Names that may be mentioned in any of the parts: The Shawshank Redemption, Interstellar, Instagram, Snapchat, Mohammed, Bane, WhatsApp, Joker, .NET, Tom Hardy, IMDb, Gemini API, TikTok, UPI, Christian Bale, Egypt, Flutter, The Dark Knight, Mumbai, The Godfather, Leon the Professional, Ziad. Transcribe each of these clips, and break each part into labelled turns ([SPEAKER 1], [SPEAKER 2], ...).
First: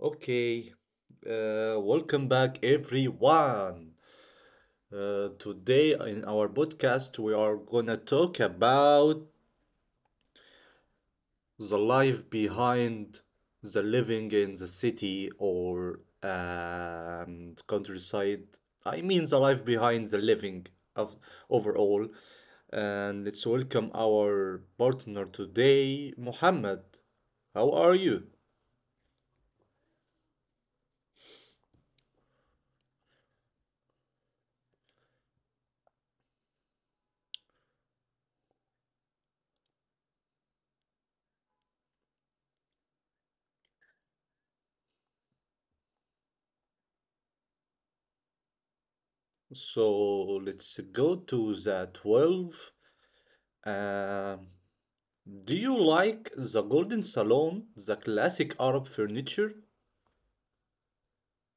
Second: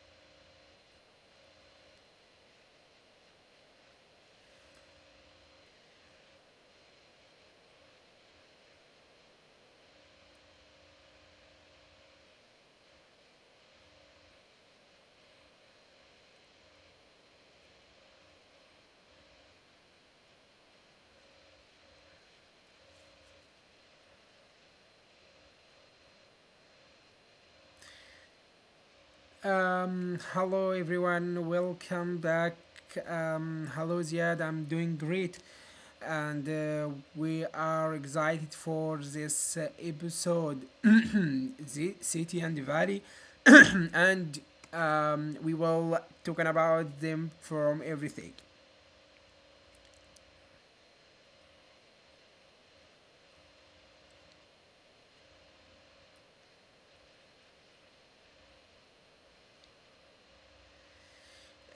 [SPEAKER 1] Okay. Welcome back, everyone. Today in our podcast, we are gonna talk about the life behind the living in the city or countryside. I mean, the life behind the living of overall. And let's welcome our partner today, Mohammed. How are you?
[SPEAKER 2] Hello everyone, welcome back. Hello Ziad, I'm doing great, and we are excited for this episode, the city and the valley, and we will talking about them from everything.
[SPEAKER 1] So let's go to the 12. Um, do you like the golden salon, the classic Arab furniture?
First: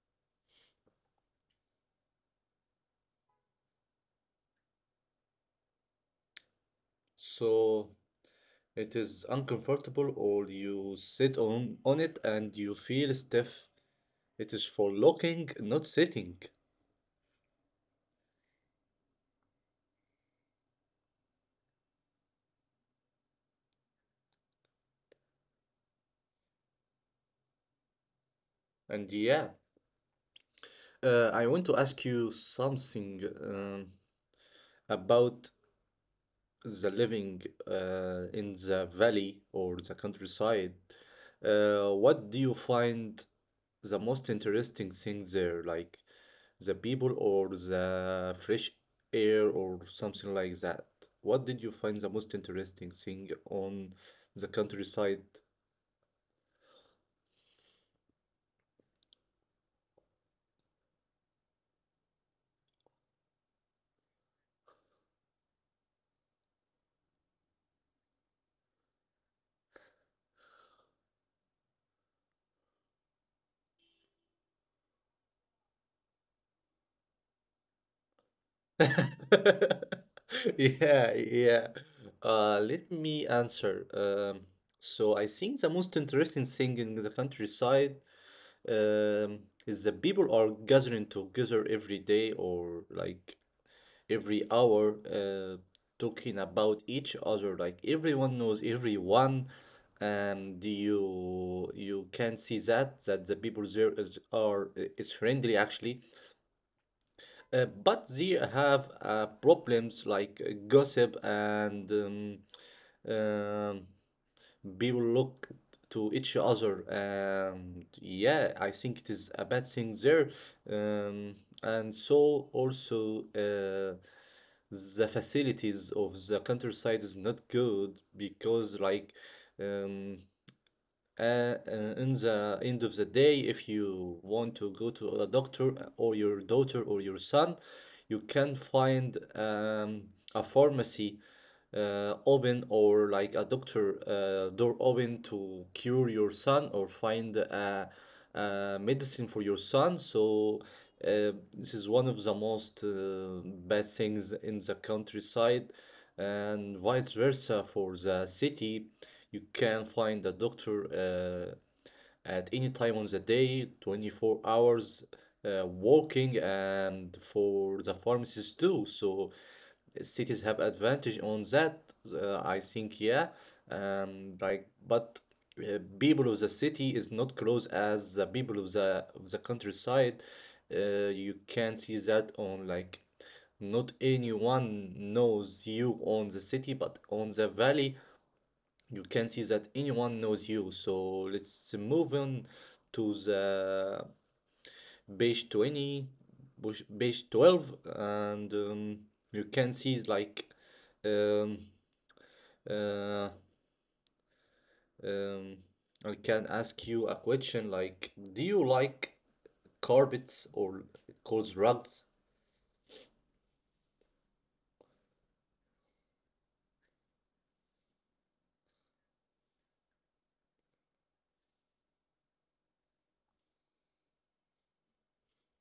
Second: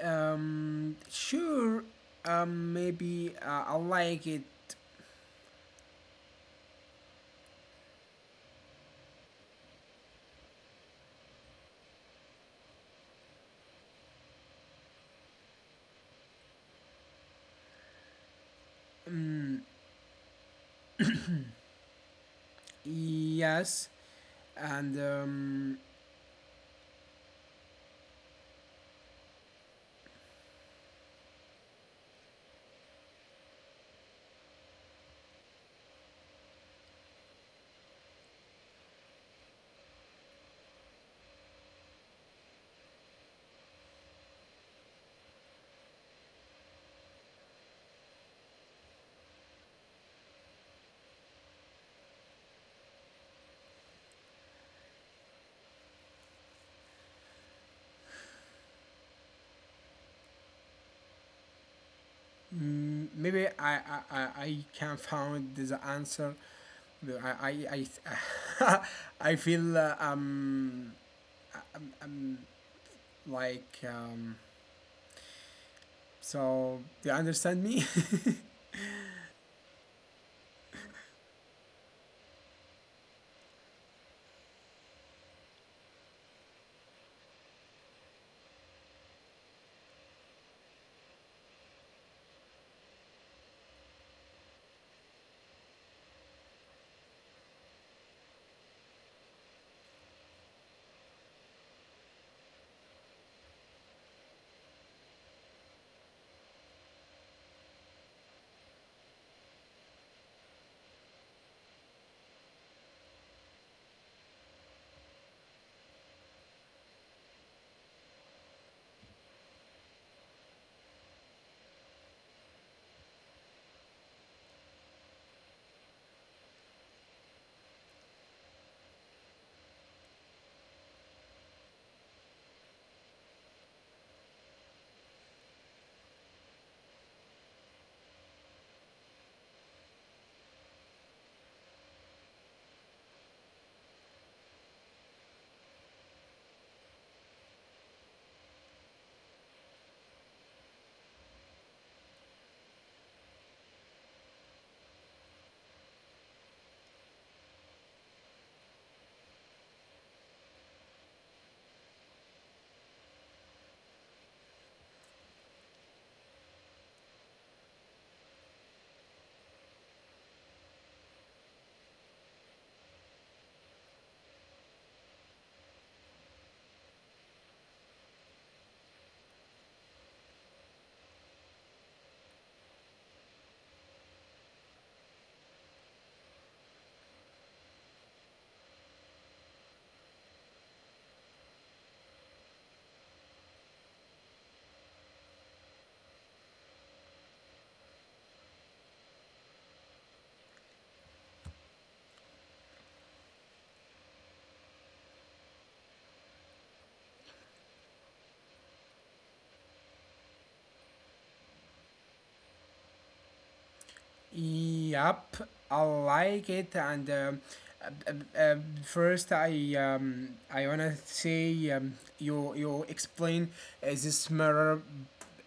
[SPEAKER 2] Sure, maybe I like it.
[SPEAKER 1] So it is uncomfortable, or you sit on it and you feel stiff. It is for looking, not sitting.
[SPEAKER 2] Mm, yes, and
[SPEAKER 1] And yeah, I want to ask you something um, about the living in the valley or the countryside. What do you find the most interesting thing there? Like the people or the fresh air or something like that? What did you find the most interesting thing on the countryside?
[SPEAKER 2] Mm, maybe I can find the answer. I I I, I feel like um do you understand me?
[SPEAKER 1] Yeah, yeah. Let me answer. So I think the most interesting thing in the countryside um, is that people are gathering together every day or like every hour, talking about each other. Like everyone knows everyone, and you can see that the people there is are is friendly actually, but they have problems like gossip and. Um, people look to each other, and yeah, I think it is a bad thing there. Um, and so also the facilities of the countryside is not good because like um, uh, in the end of the day, if you want to go to a doctor or your daughter or your son, you can find a pharmacy open, or like a doctor door open to cure your son or find a medicine for your son. So this is one of the most bad things in the countryside, and vice versa for the city. You can find a doctor at any time on the day, 24 hours, walking, and for the pharmacies too. So cities have advantage on that, I think, yeah. But people of the city is not close as the people of the countryside. You can see that on like not anyone knows you on the city, but on the valley, you can see that anyone knows you. So let's move on to the page 20, push- page 12, and you can see like um, uh, um, I can ask you a question like, do you like carpets, or it calls rugs?
[SPEAKER 2] Yep, I like it. And uh, uh, uh, first, I wanna say you explain this mirror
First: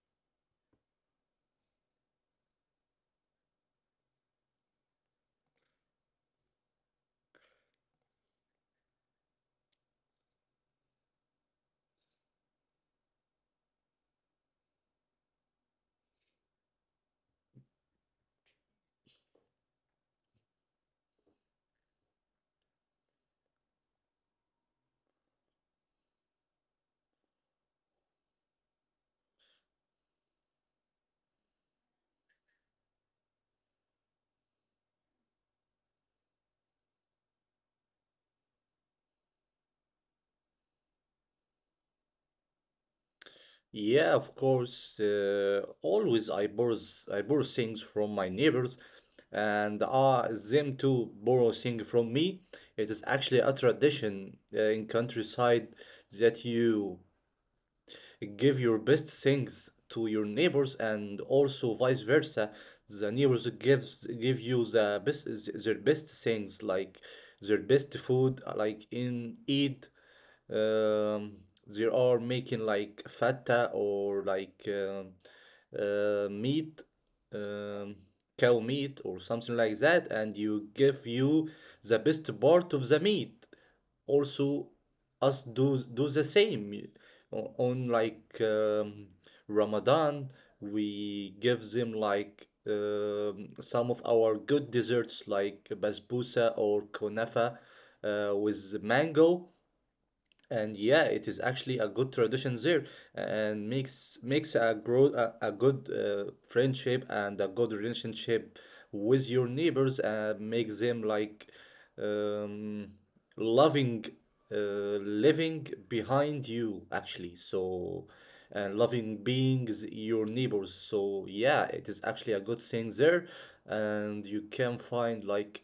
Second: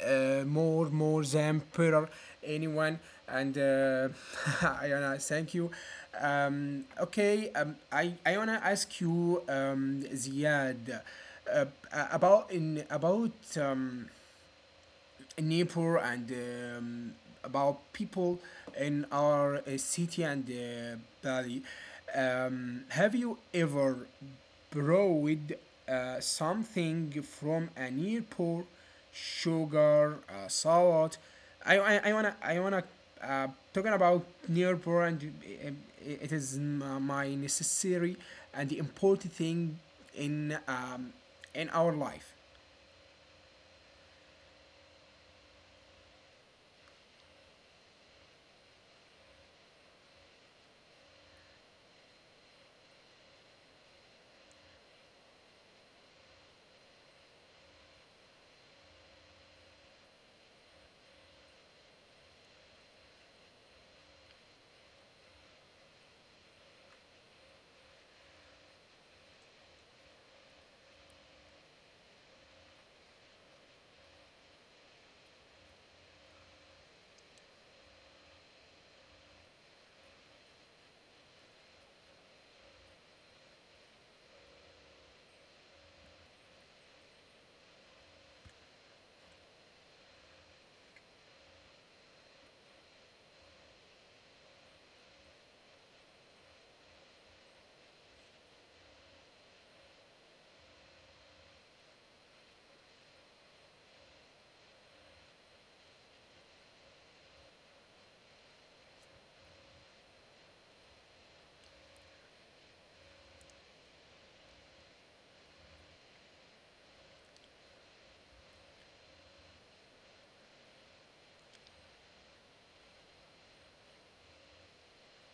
[SPEAKER 2] more than per anyone. And I wanna thank you. Okay, I wanna ask you, Ziad, uh, about in about um, neighbor and about people in our city and valley. Have you ever borrowed something from a neighbor? Sugar, salt. I wanna uh, talking about neighbor and uh, it is my necessary and important thing in um, in our life.
[SPEAKER 1] Yeah, of course. Always I borrow s- I borrow things from my neighbors, and them to borrow things from me. It is actually a tradition in countryside that you give your best things to your neighbors, and also vice versa. The neighbors give you their best things, like their best food like in Eid. um, they are making like feta or like meat, um, cow meat or something like that, and you give you the best part of the meat. Also us do the same o- on like Ramadan. We give them like some of our good desserts like basbousa or kunafa with mango. And yeah, it is actually a good tradition there, and makes a grow a good friendship and a good relationship with your neighbors, and make them like um, loving uh, living behind you actually. So, and loving beings your neighbors. So yeah, it is actually a good thing there, and you can find like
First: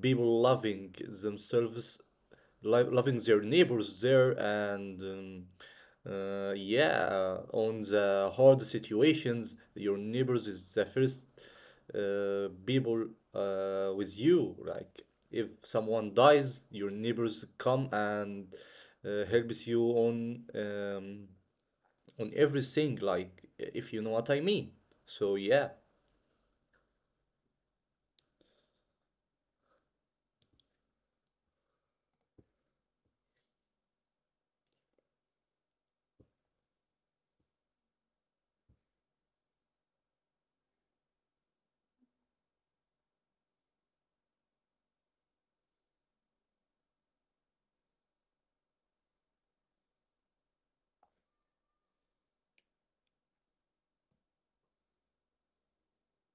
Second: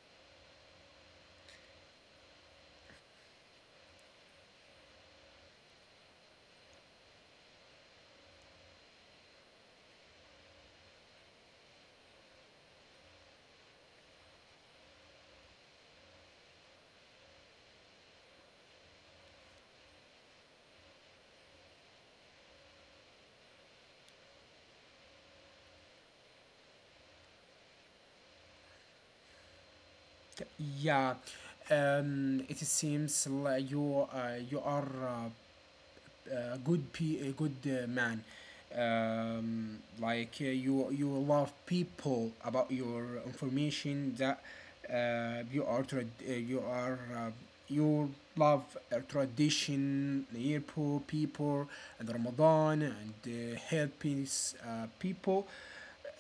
[SPEAKER 1] people loving themselves, lo- loving their neighbors there. And yeah, on the hard situations, your neighbors is the first people with you, like if someone dies, your neighbors come and helps you on everything, like if you know what I mean. So yeah.
[SPEAKER 2] Yeah, it seems like you you are a good a good man, like you love people about your information that you are you are you love tradition near poor people and Ramadan and helping people,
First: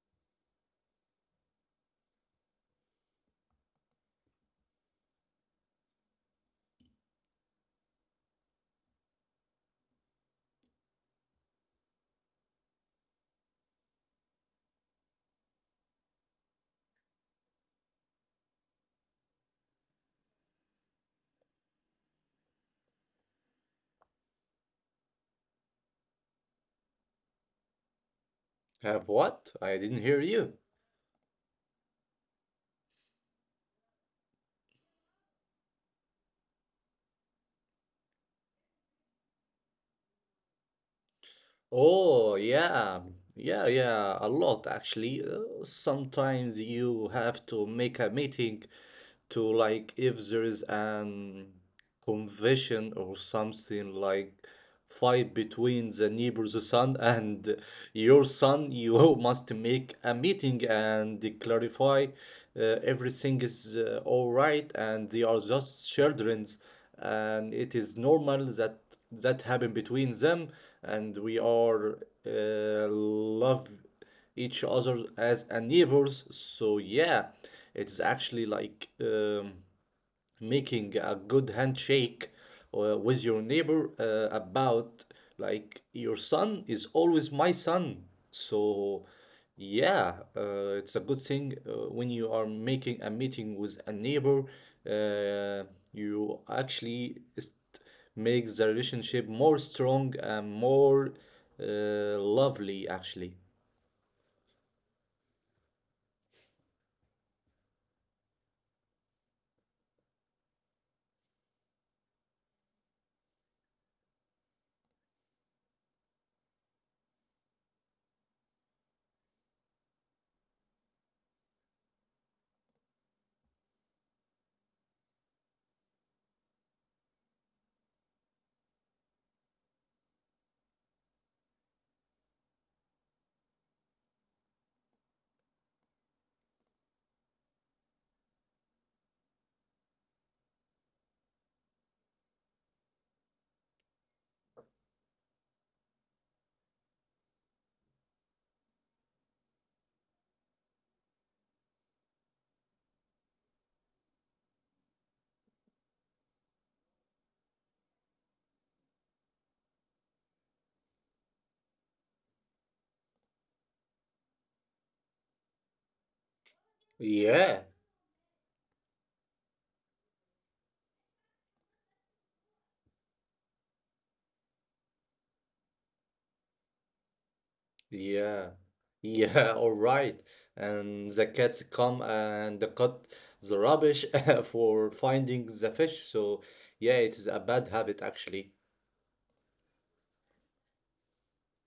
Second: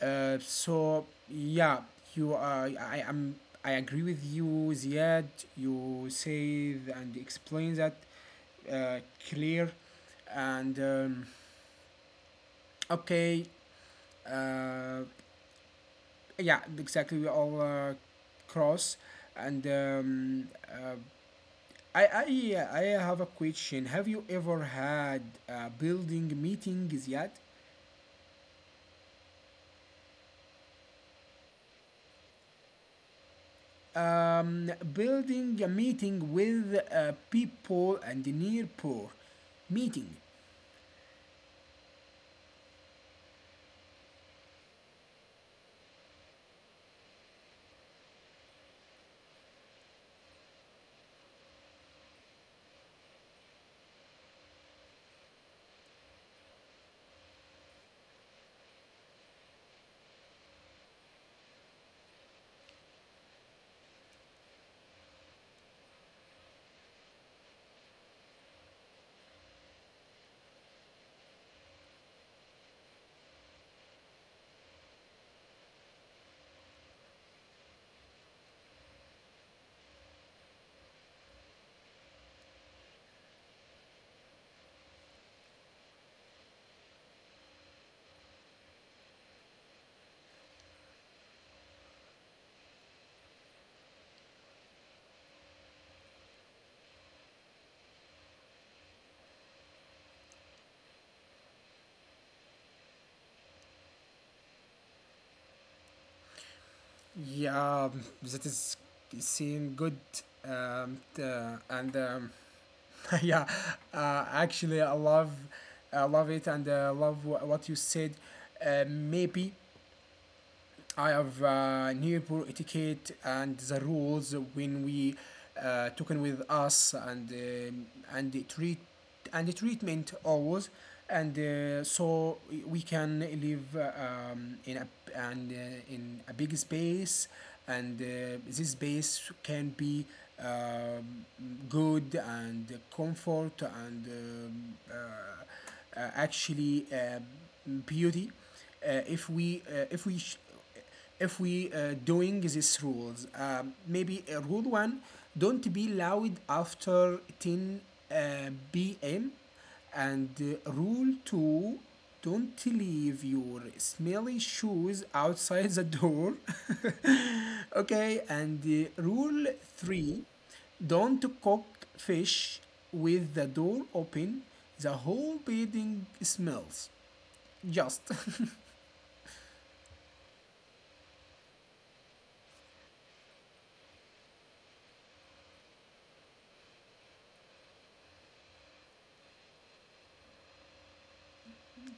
[SPEAKER 2] so yeah you are I am I agree with you Ziad, you say and explain that uh, clear, and okay, uh, yeah exactly we all cross and I yeah, I have a question, have you ever had a building meetings yet?
[SPEAKER 1] Have what? I didn't hear you.
[SPEAKER 2] Building a meeting with people and near poor meeting.
[SPEAKER 1] Oh, yeah. Yeah, yeah, a lot actually. Sometimes you have to make a meeting to like, if there is an conviction or something like fight between the neighbor's son and your son, you must make a meeting and clarify everything is all right, and they are just children's, and it is normal that that happen between them, and we are love each other as a neighbors. So yeah, it's actually like making a good handshake with your neighbor about like your son is always my son. So yeah, it's a good thing when you are making a meeting with a neighbor. Uh, you actually est- make the relationship more strong and more lovely actually.
[SPEAKER 2] Yeah, that is seen good, and yeah, actually, I love it, and I love what you said. Maybe I have neighbor etiquette and the rules when we talking with us and the treat and the treatment always and so we- can live in a and in a big space and this space can be um, good and comfort and actually beauty if we if we if we doing these rules, maybe rule one, don't be loud after 10 uh, p.m., and rule two, don't leave your smelly shoes outside the door.
[SPEAKER 1] Yeah.
[SPEAKER 2] Okay, and rule three, don't cook fish with the door open, the whole building smells just
[SPEAKER 1] Yeah, yeah, all right. And the cats come and they cut the rubbish for finding the fish. So yeah, it is a bad habit actually.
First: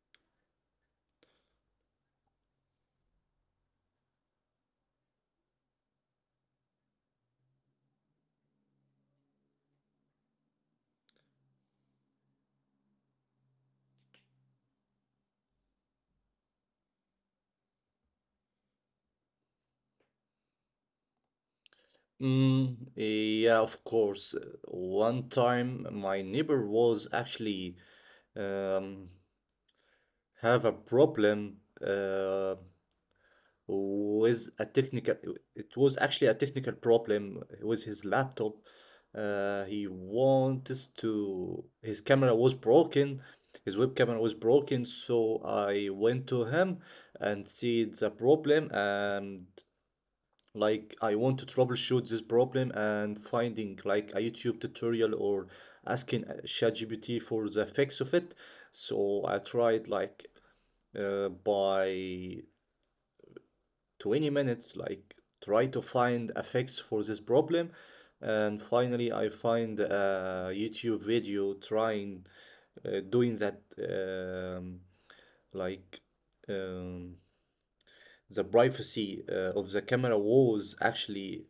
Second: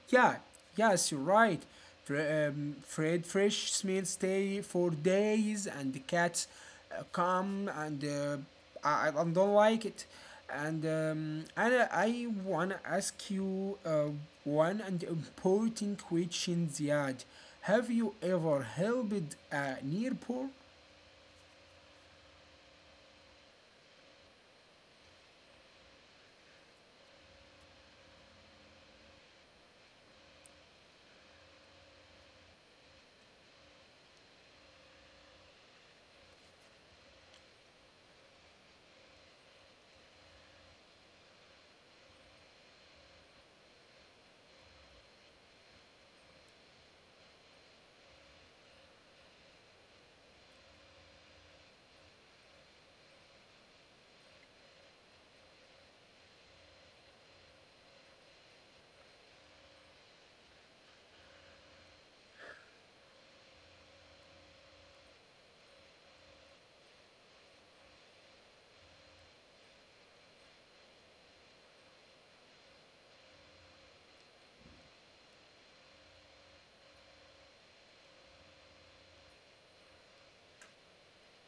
[SPEAKER 2] Yeah, yes, you're right. Fre- Fred Fresh smells stay for days, and the cats come, and uh, I don't like it. And I wanna ask you one and important question, Ziad. Have you ever helped a neighbor?
[SPEAKER 1] Mm, yeah, of course. One time my neighbor was actually um, have a problem. Uh, with a technical, it was actually a technical problem with his laptop. He wants to, his camera was broken, his web camera was broken, so I went to him and see the problem, and like I want to troubleshoot this problem and finding like a YouTube tutorial or asking ChatGPT for the fix of it. So I tried like by 20 minutes, like try to find a fix for this problem. And finally, I find a YouTube video trying doing that, like um, the privacy of the camera was actually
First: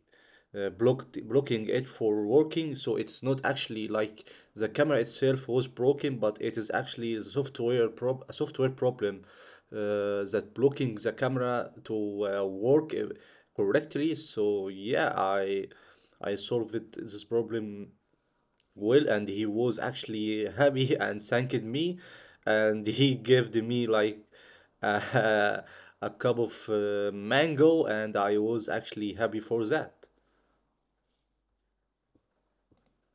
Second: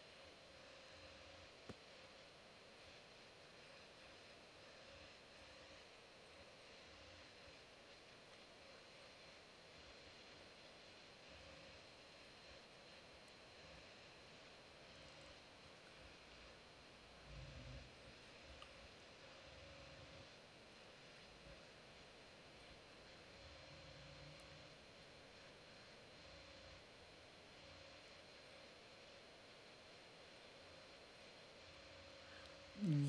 [SPEAKER 1] blocked blocking it for working. So it's not actually like the camera itself was broken, but it is actually a software problem that blocking the camera to work correctly. So yeah, I solved this problem well, and he was actually happy and thanked me, and he gave me like uh, a cup of mango, and I was actually happy for that.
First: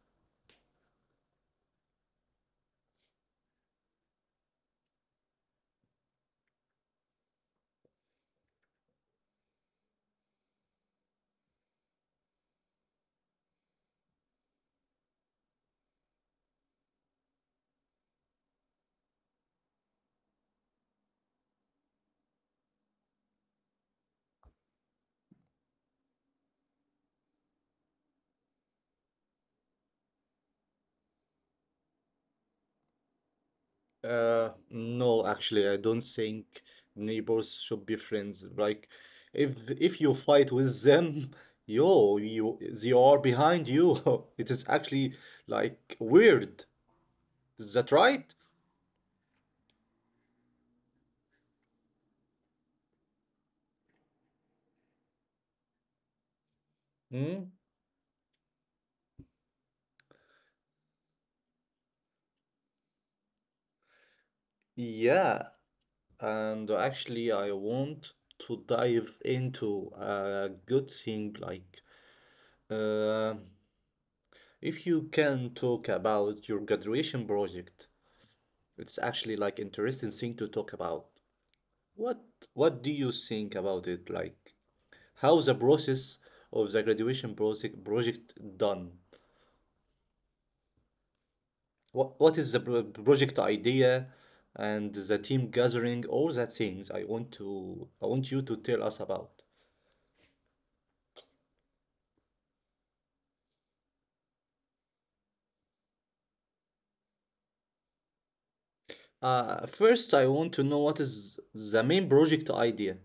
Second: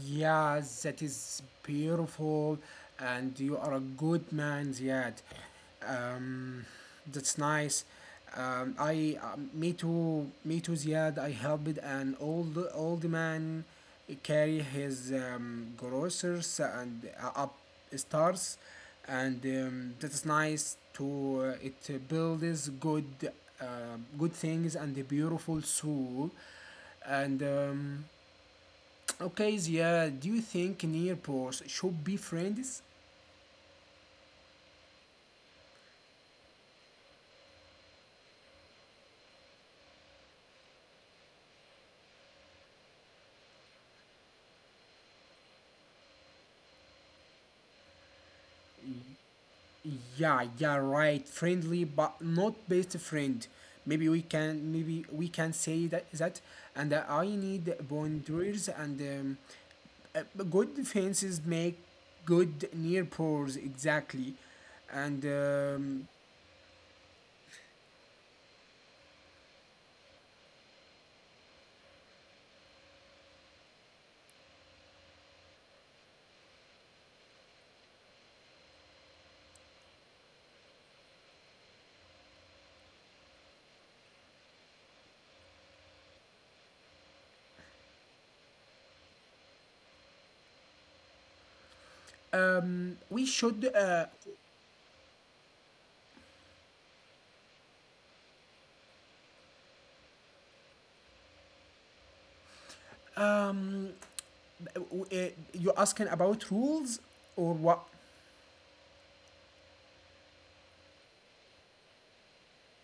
[SPEAKER 2] Yeah, that is beautiful, and you are a good man, Ziad. Um, that's nice. Me too, Ziad. I helped an old old man carry his groceries and up stairs, and that is nice. To it builds good, uh, good things and a beautiful soul, and. Okay, Zia, do you think neighbors should be friends?
[SPEAKER 1] No, actually, I don't think neighbors should be friends. Like, if you fight with them, yo, you, they are behind you. It is actually like weird. Is that right?
[SPEAKER 2] Yeah, yeah, right. Friendly, but not best friend. Maybe we can, maybe we can say that. And I
[SPEAKER 1] Hmm?
[SPEAKER 2] need boundaries, and good defenses make good neighbors exactly. And
[SPEAKER 1] Yeah. And actually, I want to dive into a good thing like, uh, if you can talk about your graduation project, it's actually like interesting thing to talk about. What what do you think about it? Like how the process of the graduation project done? What is the pro-
[SPEAKER 2] we
[SPEAKER 1] project
[SPEAKER 2] should.
[SPEAKER 1] idea and the team gathering? All that things I want to I want you to tell us about.
[SPEAKER 2] Um, you asking about rules or what?
[SPEAKER 1] First, I want to know what is the main project idea.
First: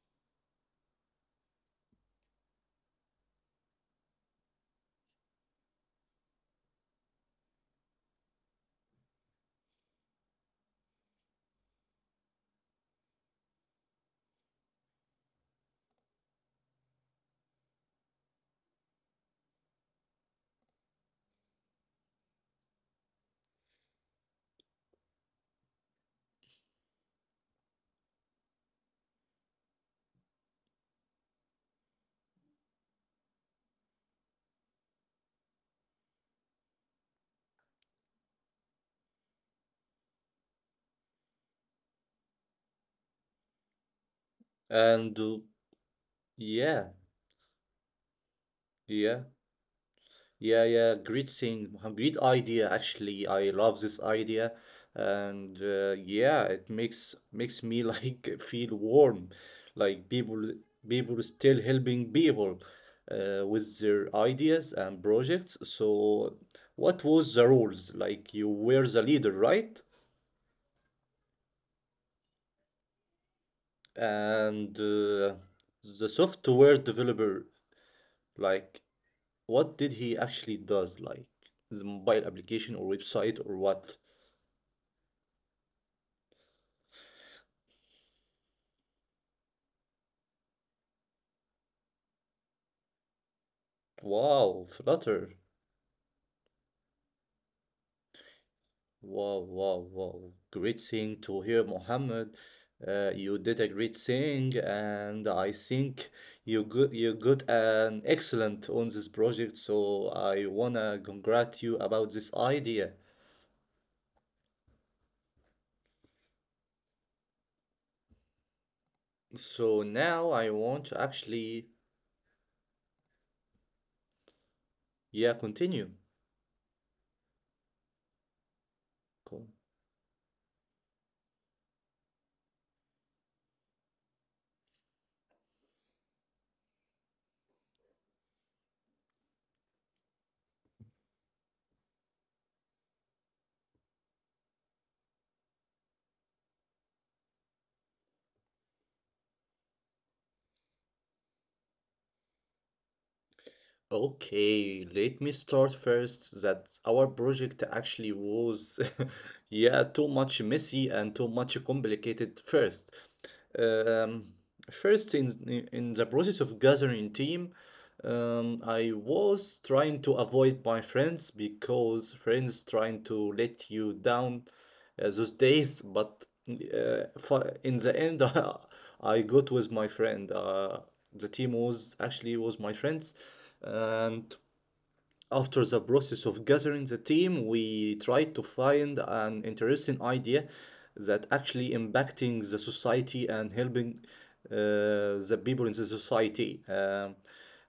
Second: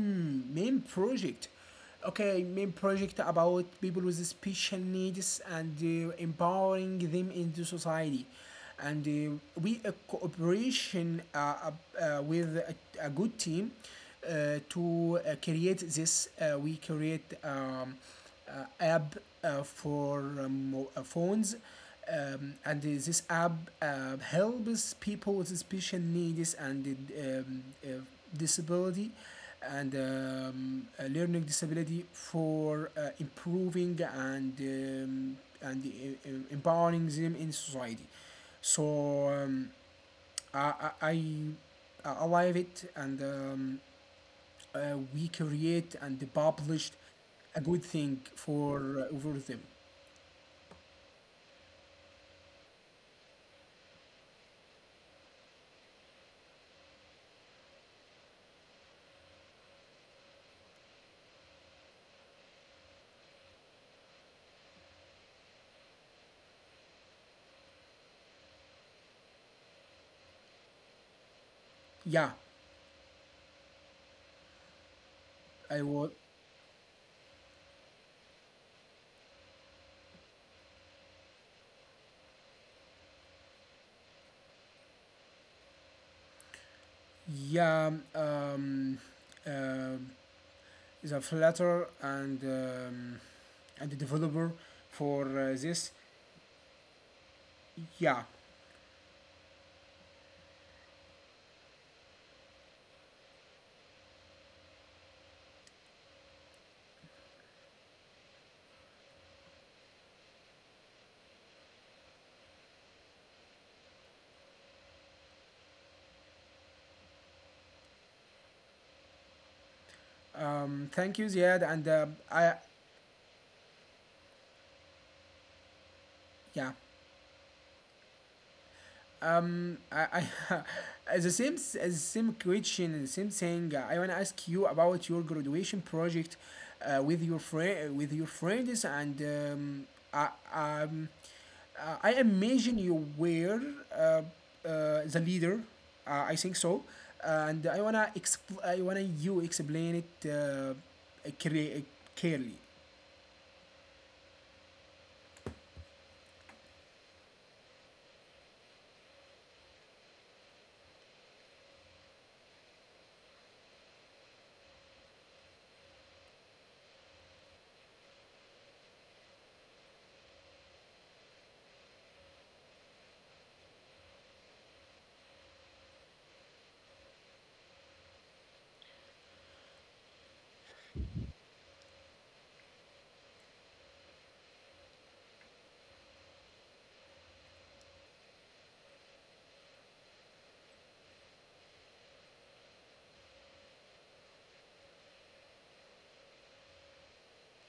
[SPEAKER 2] Main project, okay, main project about people with special needs and empowering them into society, and we a cooperation with a good team to create this we create uh, app for um, phones, and this app helps people with special needs and um, uh, disability and a learning disability for improving and empowering them in society. So I, I I I love it, and
[SPEAKER 1] And
[SPEAKER 2] we create and
[SPEAKER 1] yeah,
[SPEAKER 2] published a good thing
[SPEAKER 1] yeah,
[SPEAKER 2] for them.
[SPEAKER 1] yeah, yeah, great thing, Mohammed. Great idea. Actually, I love this idea, and yeah, it makes me like feel warm, like people still helping people with their ideas and projects. So, what was the rules? Like you were the leader, right?
[SPEAKER 2] Yeah,
[SPEAKER 1] And
[SPEAKER 2] I
[SPEAKER 1] the
[SPEAKER 2] will.
[SPEAKER 1] software developer, like, what did he actually does? Like, the mobile application or website or what?
[SPEAKER 2] Yeah, um the flatter and the developer
[SPEAKER 1] Wow,
[SPEAKER 2] for
[SPEAKER 1] Flutter.
[SPEAKER 2] this. Yeah,
[SPEAKER 1] Wow, wow, wow. Great thing to hear, Mohammed. You did a great thing, and I think you got an excellent on this project. So I wanna congrat you about this idea. So now I want to
[SPEAKER 2] Thank
[SPEAKER 1] actually,
[SPEAKER 2] you, Ziad, and I,
[SPEAKER 1] yeah, continue.
[SPEAKER 2] yeah, um, I, I the same, the same question, the same thing. Uh, I wanna ask you about your graduation project, with your friends, and I, um, I imagine you were uh, uh, the leader. I think so, and I wanna I wanna you explain it clear- clearly.
[SPEAKER 1] Okay, let me start first that our project actually was, yeah, too much messy and too much complicated first. Um, first, in the process of gathering team, I was trying to avoid my friends because friends trying to let you down those days. But in the end, I got with my friend. The team was actually was my friends, and after the process of gathering the team, we tried to find an interesting idea that actually impacting the society and helping the people in the society.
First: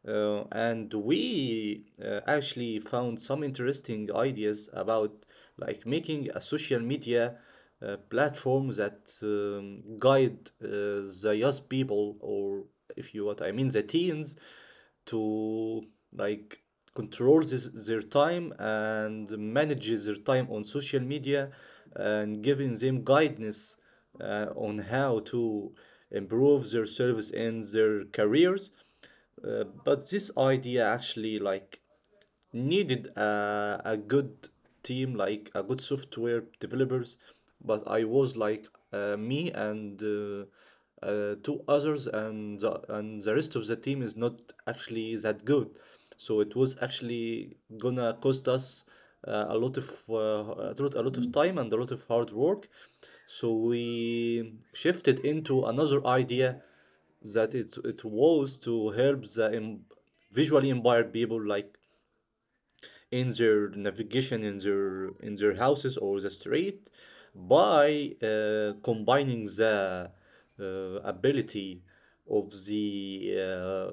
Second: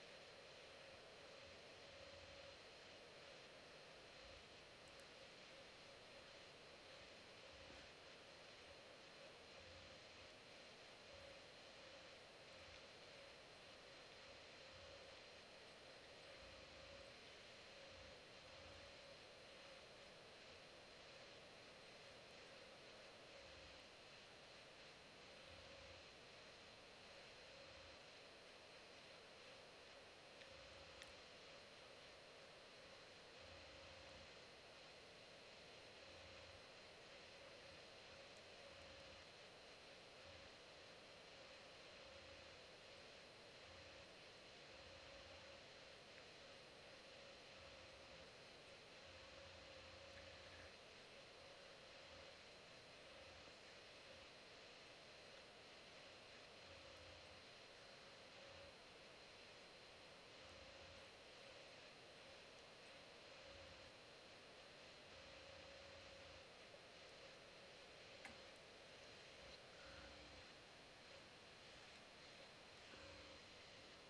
[SPEAKER 1] And we actually found some interesting ideas about like making a social media platform that guide the young people, or if you what I mean the teens, to like control this, their time, and manages their time on social media, and giving them guidance on how to improve their service and their careers. But this idea actually like needed a good team, like a good software developers. But I was like me and two others, and and the rest of the team is not actually that good, so it was actually gonna cost us a lot of time and a lot of hard work. So we shifted into another idea, that it was to help the em- visually impaired people, like in their navigation in their houses or the street, by combining the uh, ability of the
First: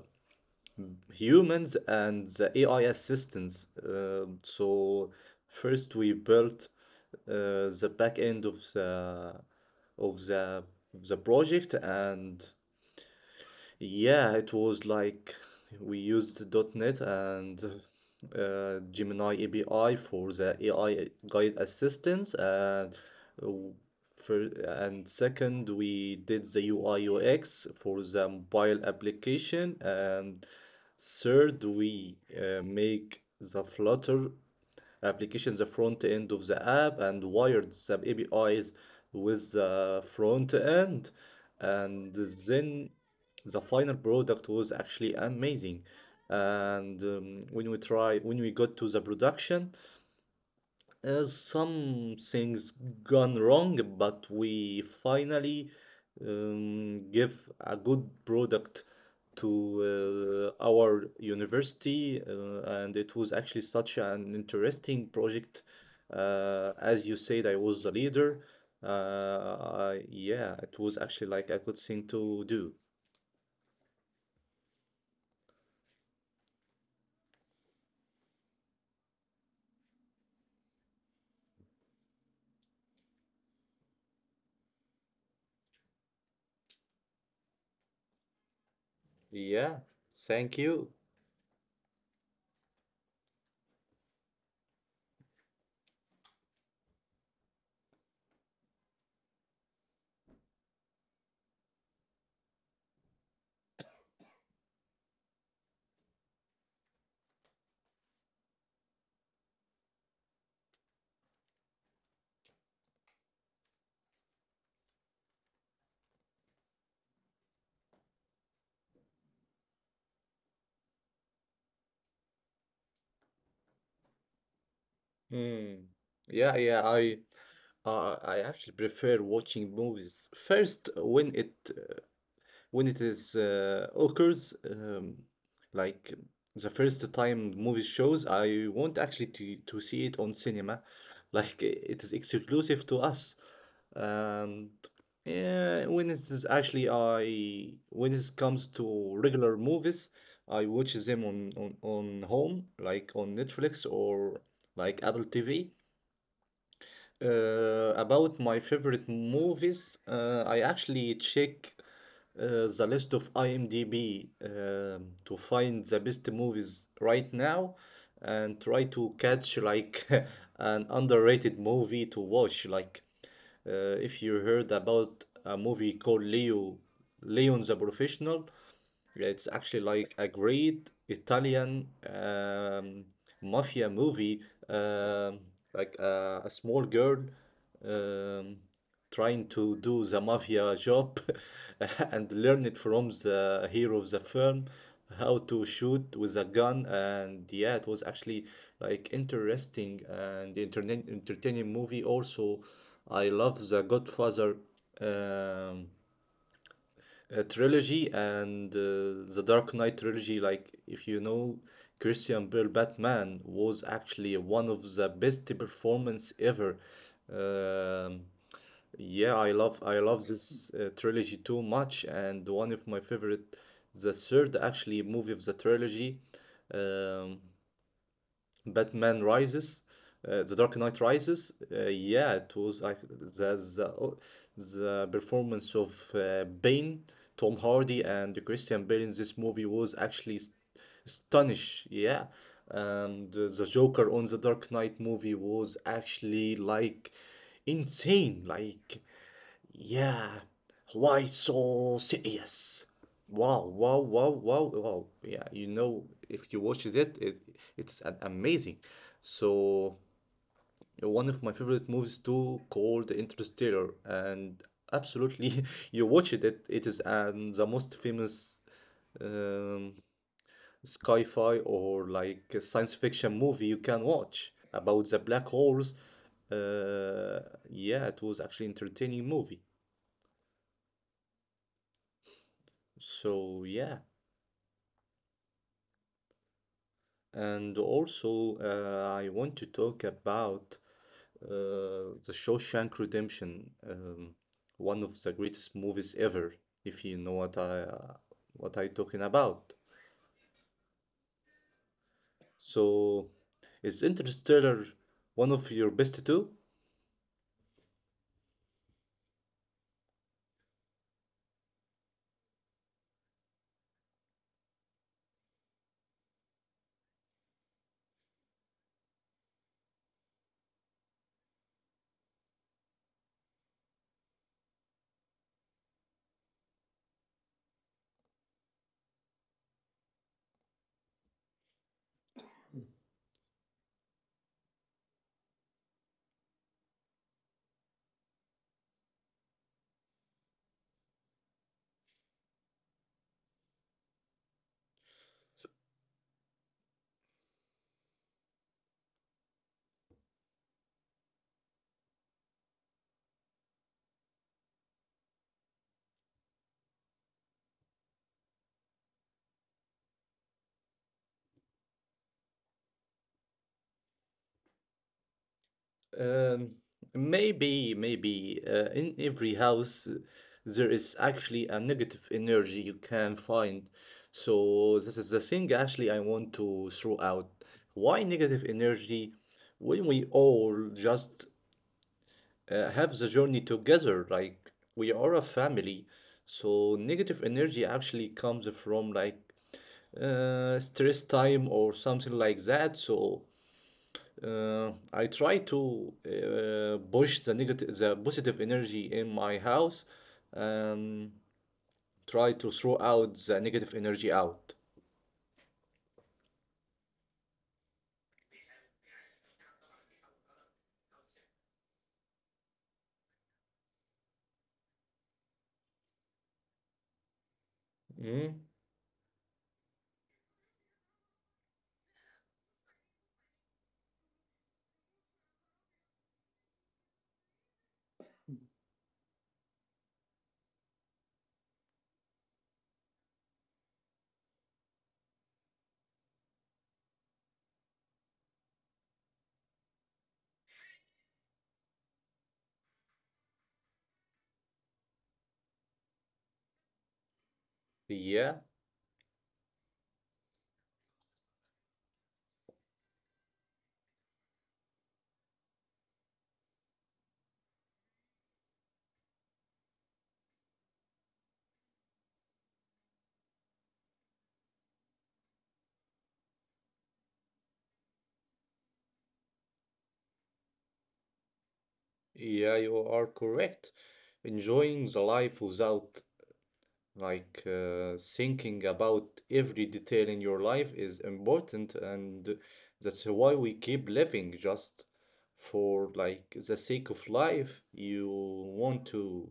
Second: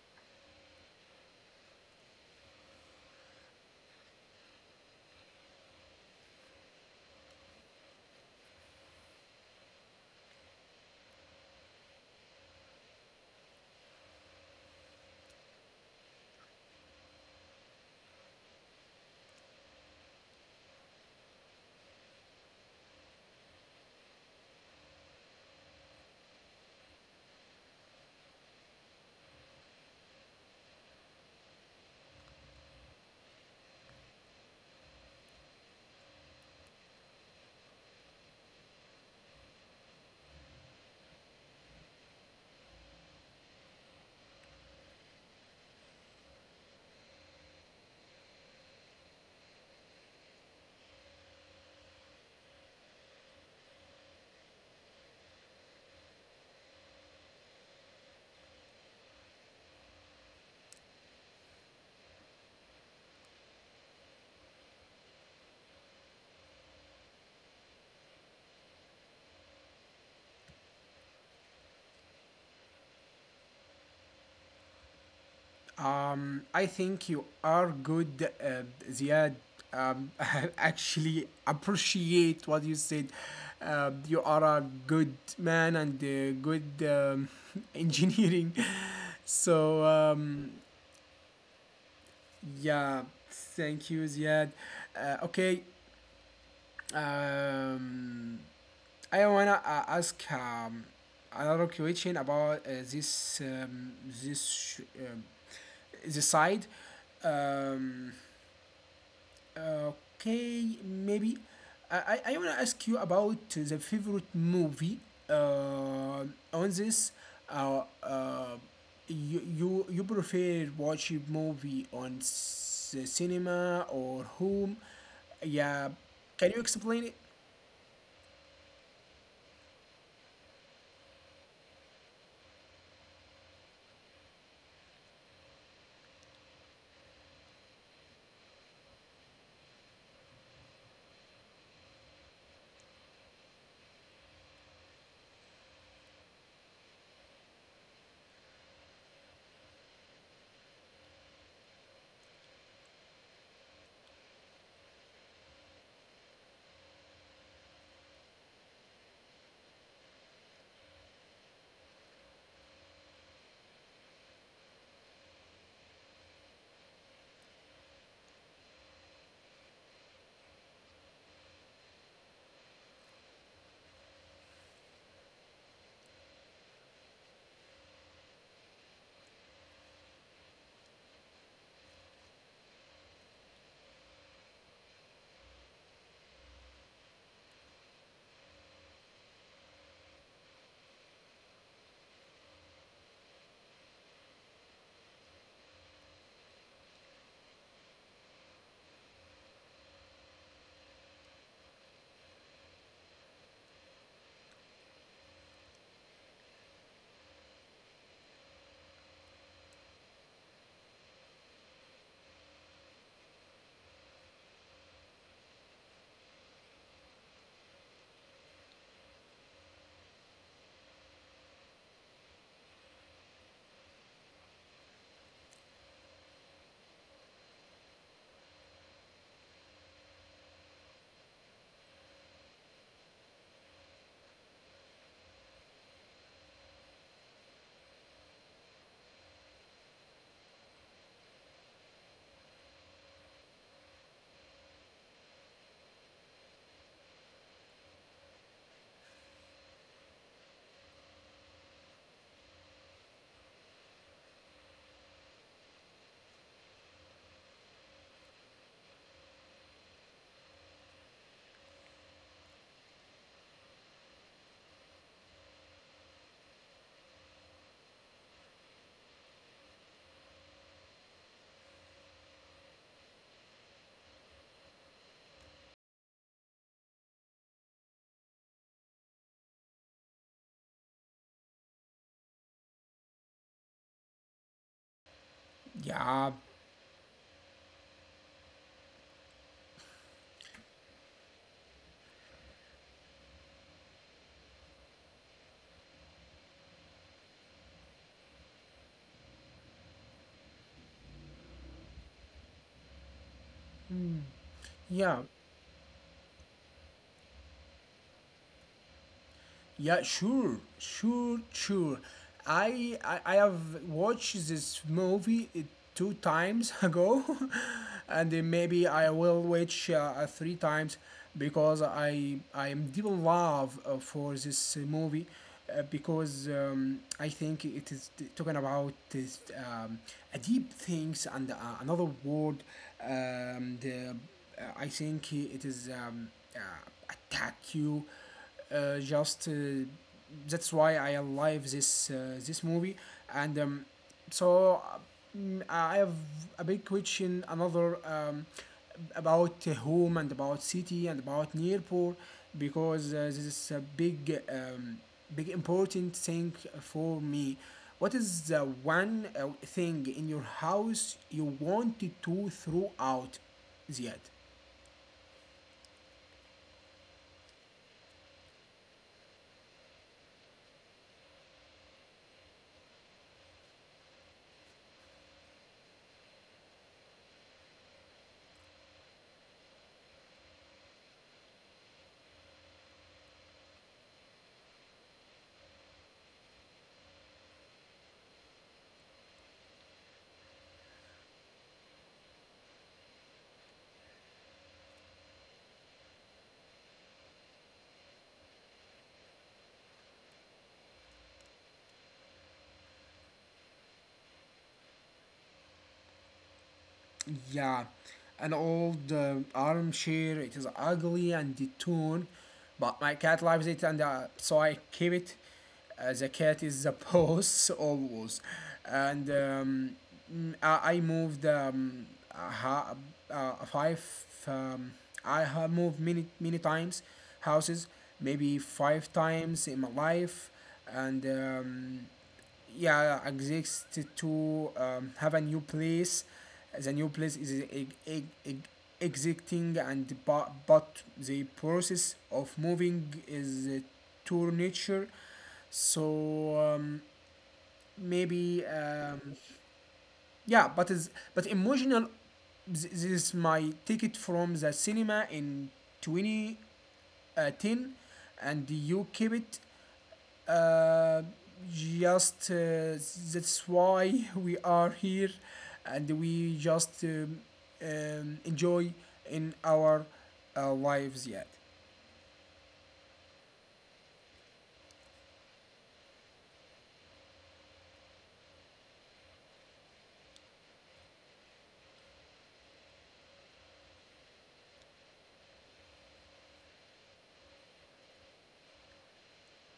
[SPEAKER 1] humans and the AI assistants. So first we built, the back end of the of the project. And yeah, it was like we used .dot .NET and Gemini API for the AI guide assistance, and w- for and second we did the UI UX for the mobile application. And third we make the Flutter application, the front end of the app, and wired the APIs with the front end. And then the final product was actually amazing. And when we got to the production, some things gone wrong, but we finally give a good product to our university. And it was actually such an interesting project. As you said, I was the leader. uh, yeah, it was actually like a good thing to do.
[SPEAKER 2] I think you are good, Ziad. Um, actually, appreciate what you said. You are a good man and good engineering. So,
[SPEAKER 1] Yeah, thank you.
[SPEAKER 2] yeah, thank you, Ziad. Okay, um, I wanna ask another question about this this sh- um, this side. Um, Okay, maybe I wanna ask you about the favorite movie. Uh, on this, uh, uh, you prefer watching movie on cinema or home? Yeah,
[SPEAKER 1] Hmm.
[SPEAKER 2] can you
[SPEAKER 1] Yeah, yeah,
[SPEAKER 2] explain it?
[SPEAKER 1] I actually prefer watching movies first when it is occurs, like the first time movie shows. I want actually to see it on cinema, like it is exclusive to us. And yeah, when it comes to regular movies, I watch them on home, like on netflix or like apple tv. About my favorite movies, I actually check the list of IMDb to find the best movies right now, and try to catch like an underrated movie to watch. Like, if you heard about a movie called Leon the Professional. It's actually like a great Italian mafia movie. um, like, a small girl um, trying to do the mafia job, and learn it from the hero of the film, how to shoot with a gun. And yeah, it was actually like interesting and internet entertaining movie. Also, I love The Godfather, Um, trilogy, and the Dark Knight trilogy. Like, if you know, Christian Bale Batman was actually one of the best performance ever. Um, yeah, I love this trilogy too much, and one of my favorite, the third actually movie of the trilogy. Um, Batman Rises, The Dark Knight Rises. Yeah, it was like the, oh, the performance of Bane, Tom Hardy, and Christian Bale in this movie was actually astonish. Yeah, and the Joker on the Dark Knight movie was actually like insane. Like, yeah. Why so serious? Wow, wow, wow, wow, wow. Yeah, you know, if you watch it, it's an amazing. So one of my favorite movies too, called Interstellar, and absolutely, you watch it. It is, the most famous, um, sci-fi or like a science fiction movie you can watch about the black holes. Uh, yeah, it was actually entertaining movie. So yeah.
[SPEAKER 2] Yeah,
[SPEAKER 1] And also, I want to talk about uh, The Shawshank Redemption, one of the greatest movies ever, if you know what I talking about. So, is Interstellar
[SPEAKER 2] yeah.
[SPEAKER 1] one of your best too?
[SPEAKER 2] Yeah, sure, sure, sure. I have watched this movie two times ago, and maybe I will watch three times because I am deep in love for this movie. Because I think it is talking about this, a deep things and another world. Um, the, I think it is uh, attack you just that's why I love this this movie, and so mm, I have a big question, another about home and about city and about Nirpur, because this is a big big important thing for me. What is the one thing in your house you wanted to throw out, Ziad?
[SPEAKER 1] Um, Maybe, in every house, there is actually a negative energy you can find. So this is the thing actually I want to throw out. Why negative energy when we all just have the journey together? Like, we are a family. So negative energy actually comes from like stress time or something like that. So I try to push the positive energy in my house, um, try to throw out the negative energy out.
[SPEAKER 2] Yeah, an old armchair. It is ugly and torn, but my cat loves it, and so I keep it. The cat is the boss always,
[SPEAKER 1] Mm,
[SPEAKER 2] and mm, I moved five. Um, I have moved many many times, houses, maybe five times in my life, and. Yeah exist to have a new place, the new place is existing and but the process of moving is to nature, so maybe
[SPEAKER 1] yeah,
[SPEAKER 2] yeah but is but emotional. This is my ticket from the cinema in 2010, and you keep it uh, just that's why we are here, and we just enjoy in our lives yet.
[SPEAKER 1] yeah, you are correct. Enjoying the life without, like, thinking about every detail in your life is important, and that's why we keep living just for like the sake of life. You want to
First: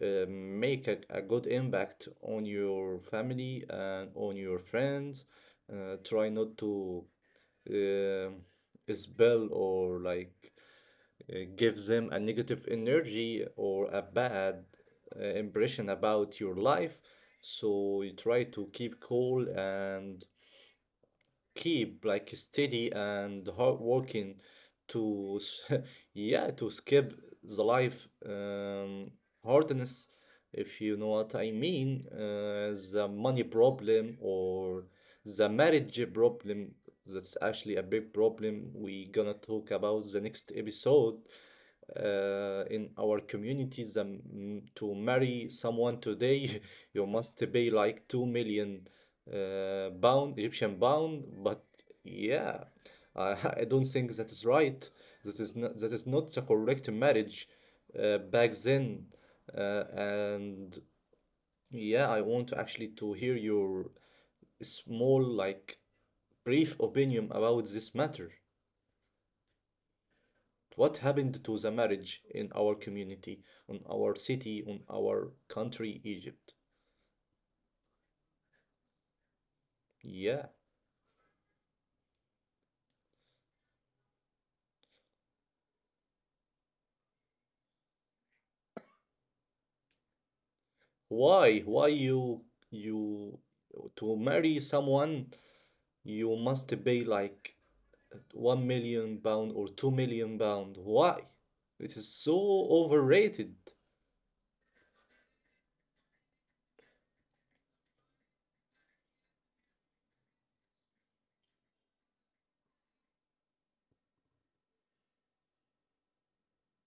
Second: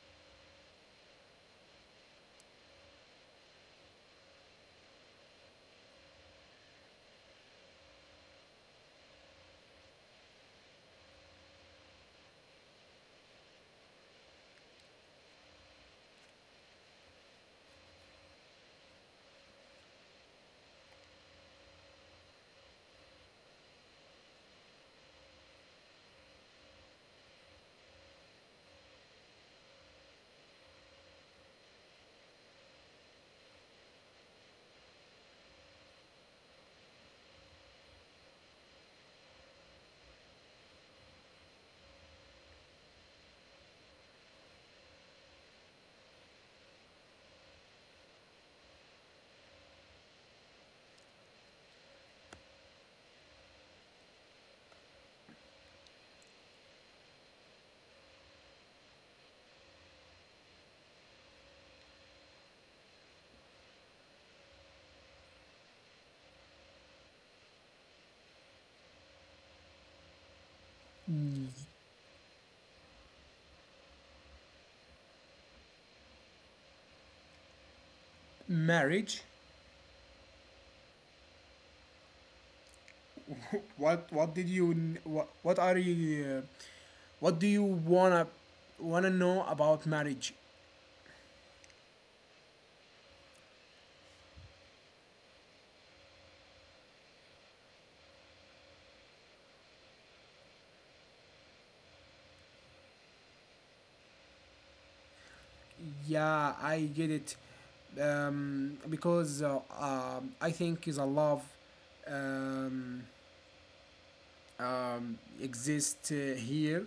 [SPEAKER 1] make a good impact on your family and on your friends. Try not to uh, spell or like give them a negative energy or a bad impression about your life. So you try to keep cool and keep like steady and hard working to s- yeah to skip the life hardness, if you know what I mean. The money problem or the marriage problem, that's actually a big problem we gonna talk about the next episode. In our communities, to marry someone today, you must pay like 2 million pound, Egyptian pound. But yeah, I, I don't think that is right. This is not, that is not the correct marriage, back then. And yeah, I want to actually to hear your small, like, brief opinion about this matter. What happened to the marriage in our community, on our city, on our country, Egypt?
[SPEAKER 2] Marriage.
[SPEAKER 1] Yeah.
[SPEAKER 2] what what did you what are you what do you wanna know about marriage?
[SPEAKER 1] Why? Why you to marry someone you must pay like 1 million pound or 2 million pound. Why? It is so overrated.
[SPEAKER 2] Yeah, I get it. Because I think is a love um, exist here,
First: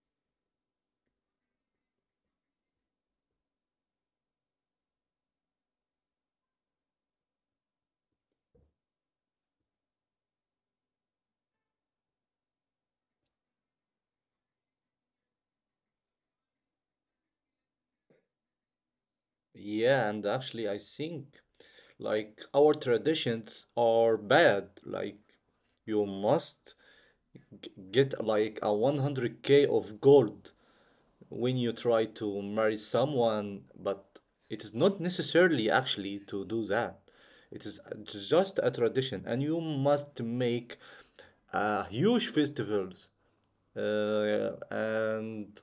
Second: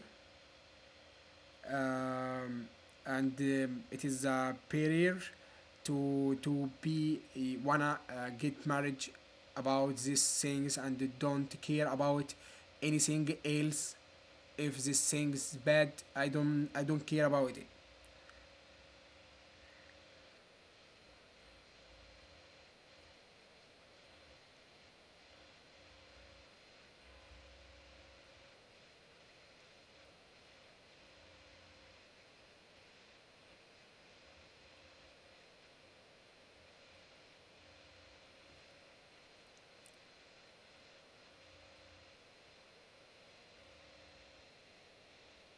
[SPEAKER 2] um, and it is a barrier to be eh, wanna get marriage about these things, and they don't care about anything else. If this thing's bad, I don't care about it.
[SPEAKER 1] Yeah, and actually, I think like our traditions are bad. Like, you must get like a 100K of gold when you try to marry someone. But it is not necessarily actually to do that. It is just a tradition, and you must make huge festivals, and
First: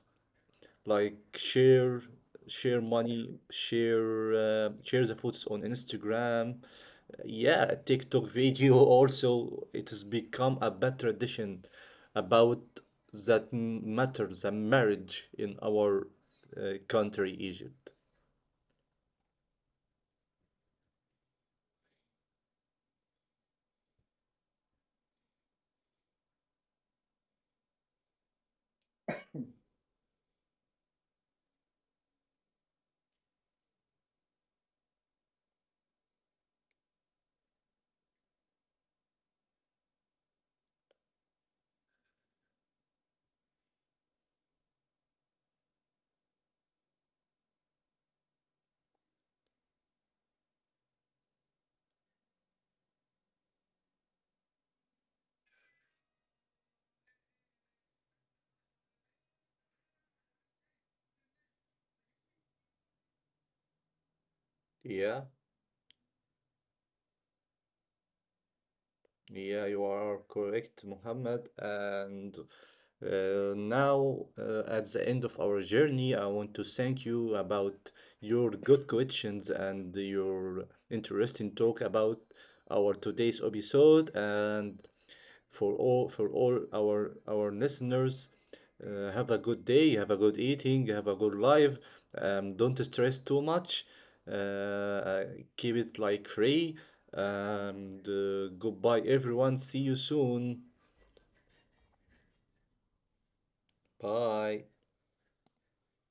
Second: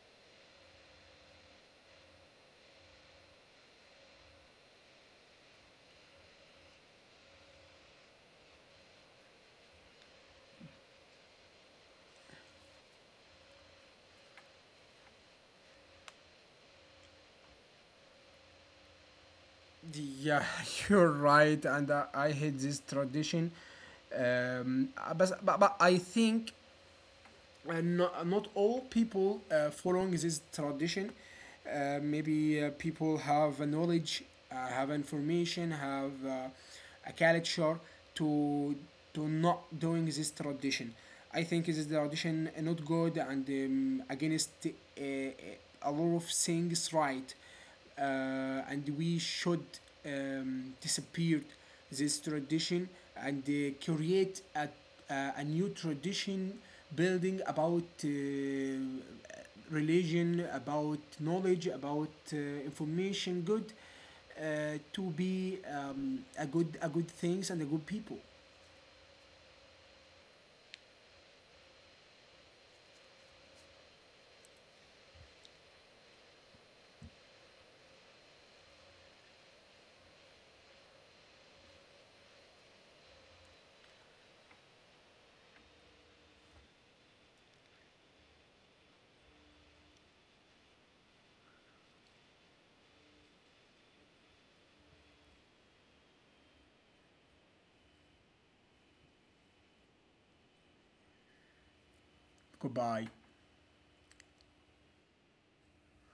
[SPEAKER 1] like share money, share the photos on Instagram. Yeah, TikTok video, also it has become a bad tradition about that matter, the marriage in our country, Egypt.
[SPEAKER 2] Yeah, you're right, and I hate this tradition, but I think and not, not all people following this tradition. Maybe people have a knowledge, have information, have a culture to to not doing this tradition. I think this tradition not good, and against uh, a lot of things right, and we should disappear this tradition and create a new tradition building about religion, about knowledge, about information, good to
[SPEAKER 1] Yeah.
[SPEAKER 2] be a good things and a good people.
[SPEAKER 1] Yeah, you are correct, Mohammed. And now, at the end of our journey, I want to thank you about your good questions and your interesting talk about our today's episode, and for all our listeners. Have a good day, have a good eating, have a good life. Don't stress too much. Uh, uh, Keep it like free. And goodbye, everyone. See you soon.
[SPEAKER 2] Goodbye.
[SPEAKER 1] Bye.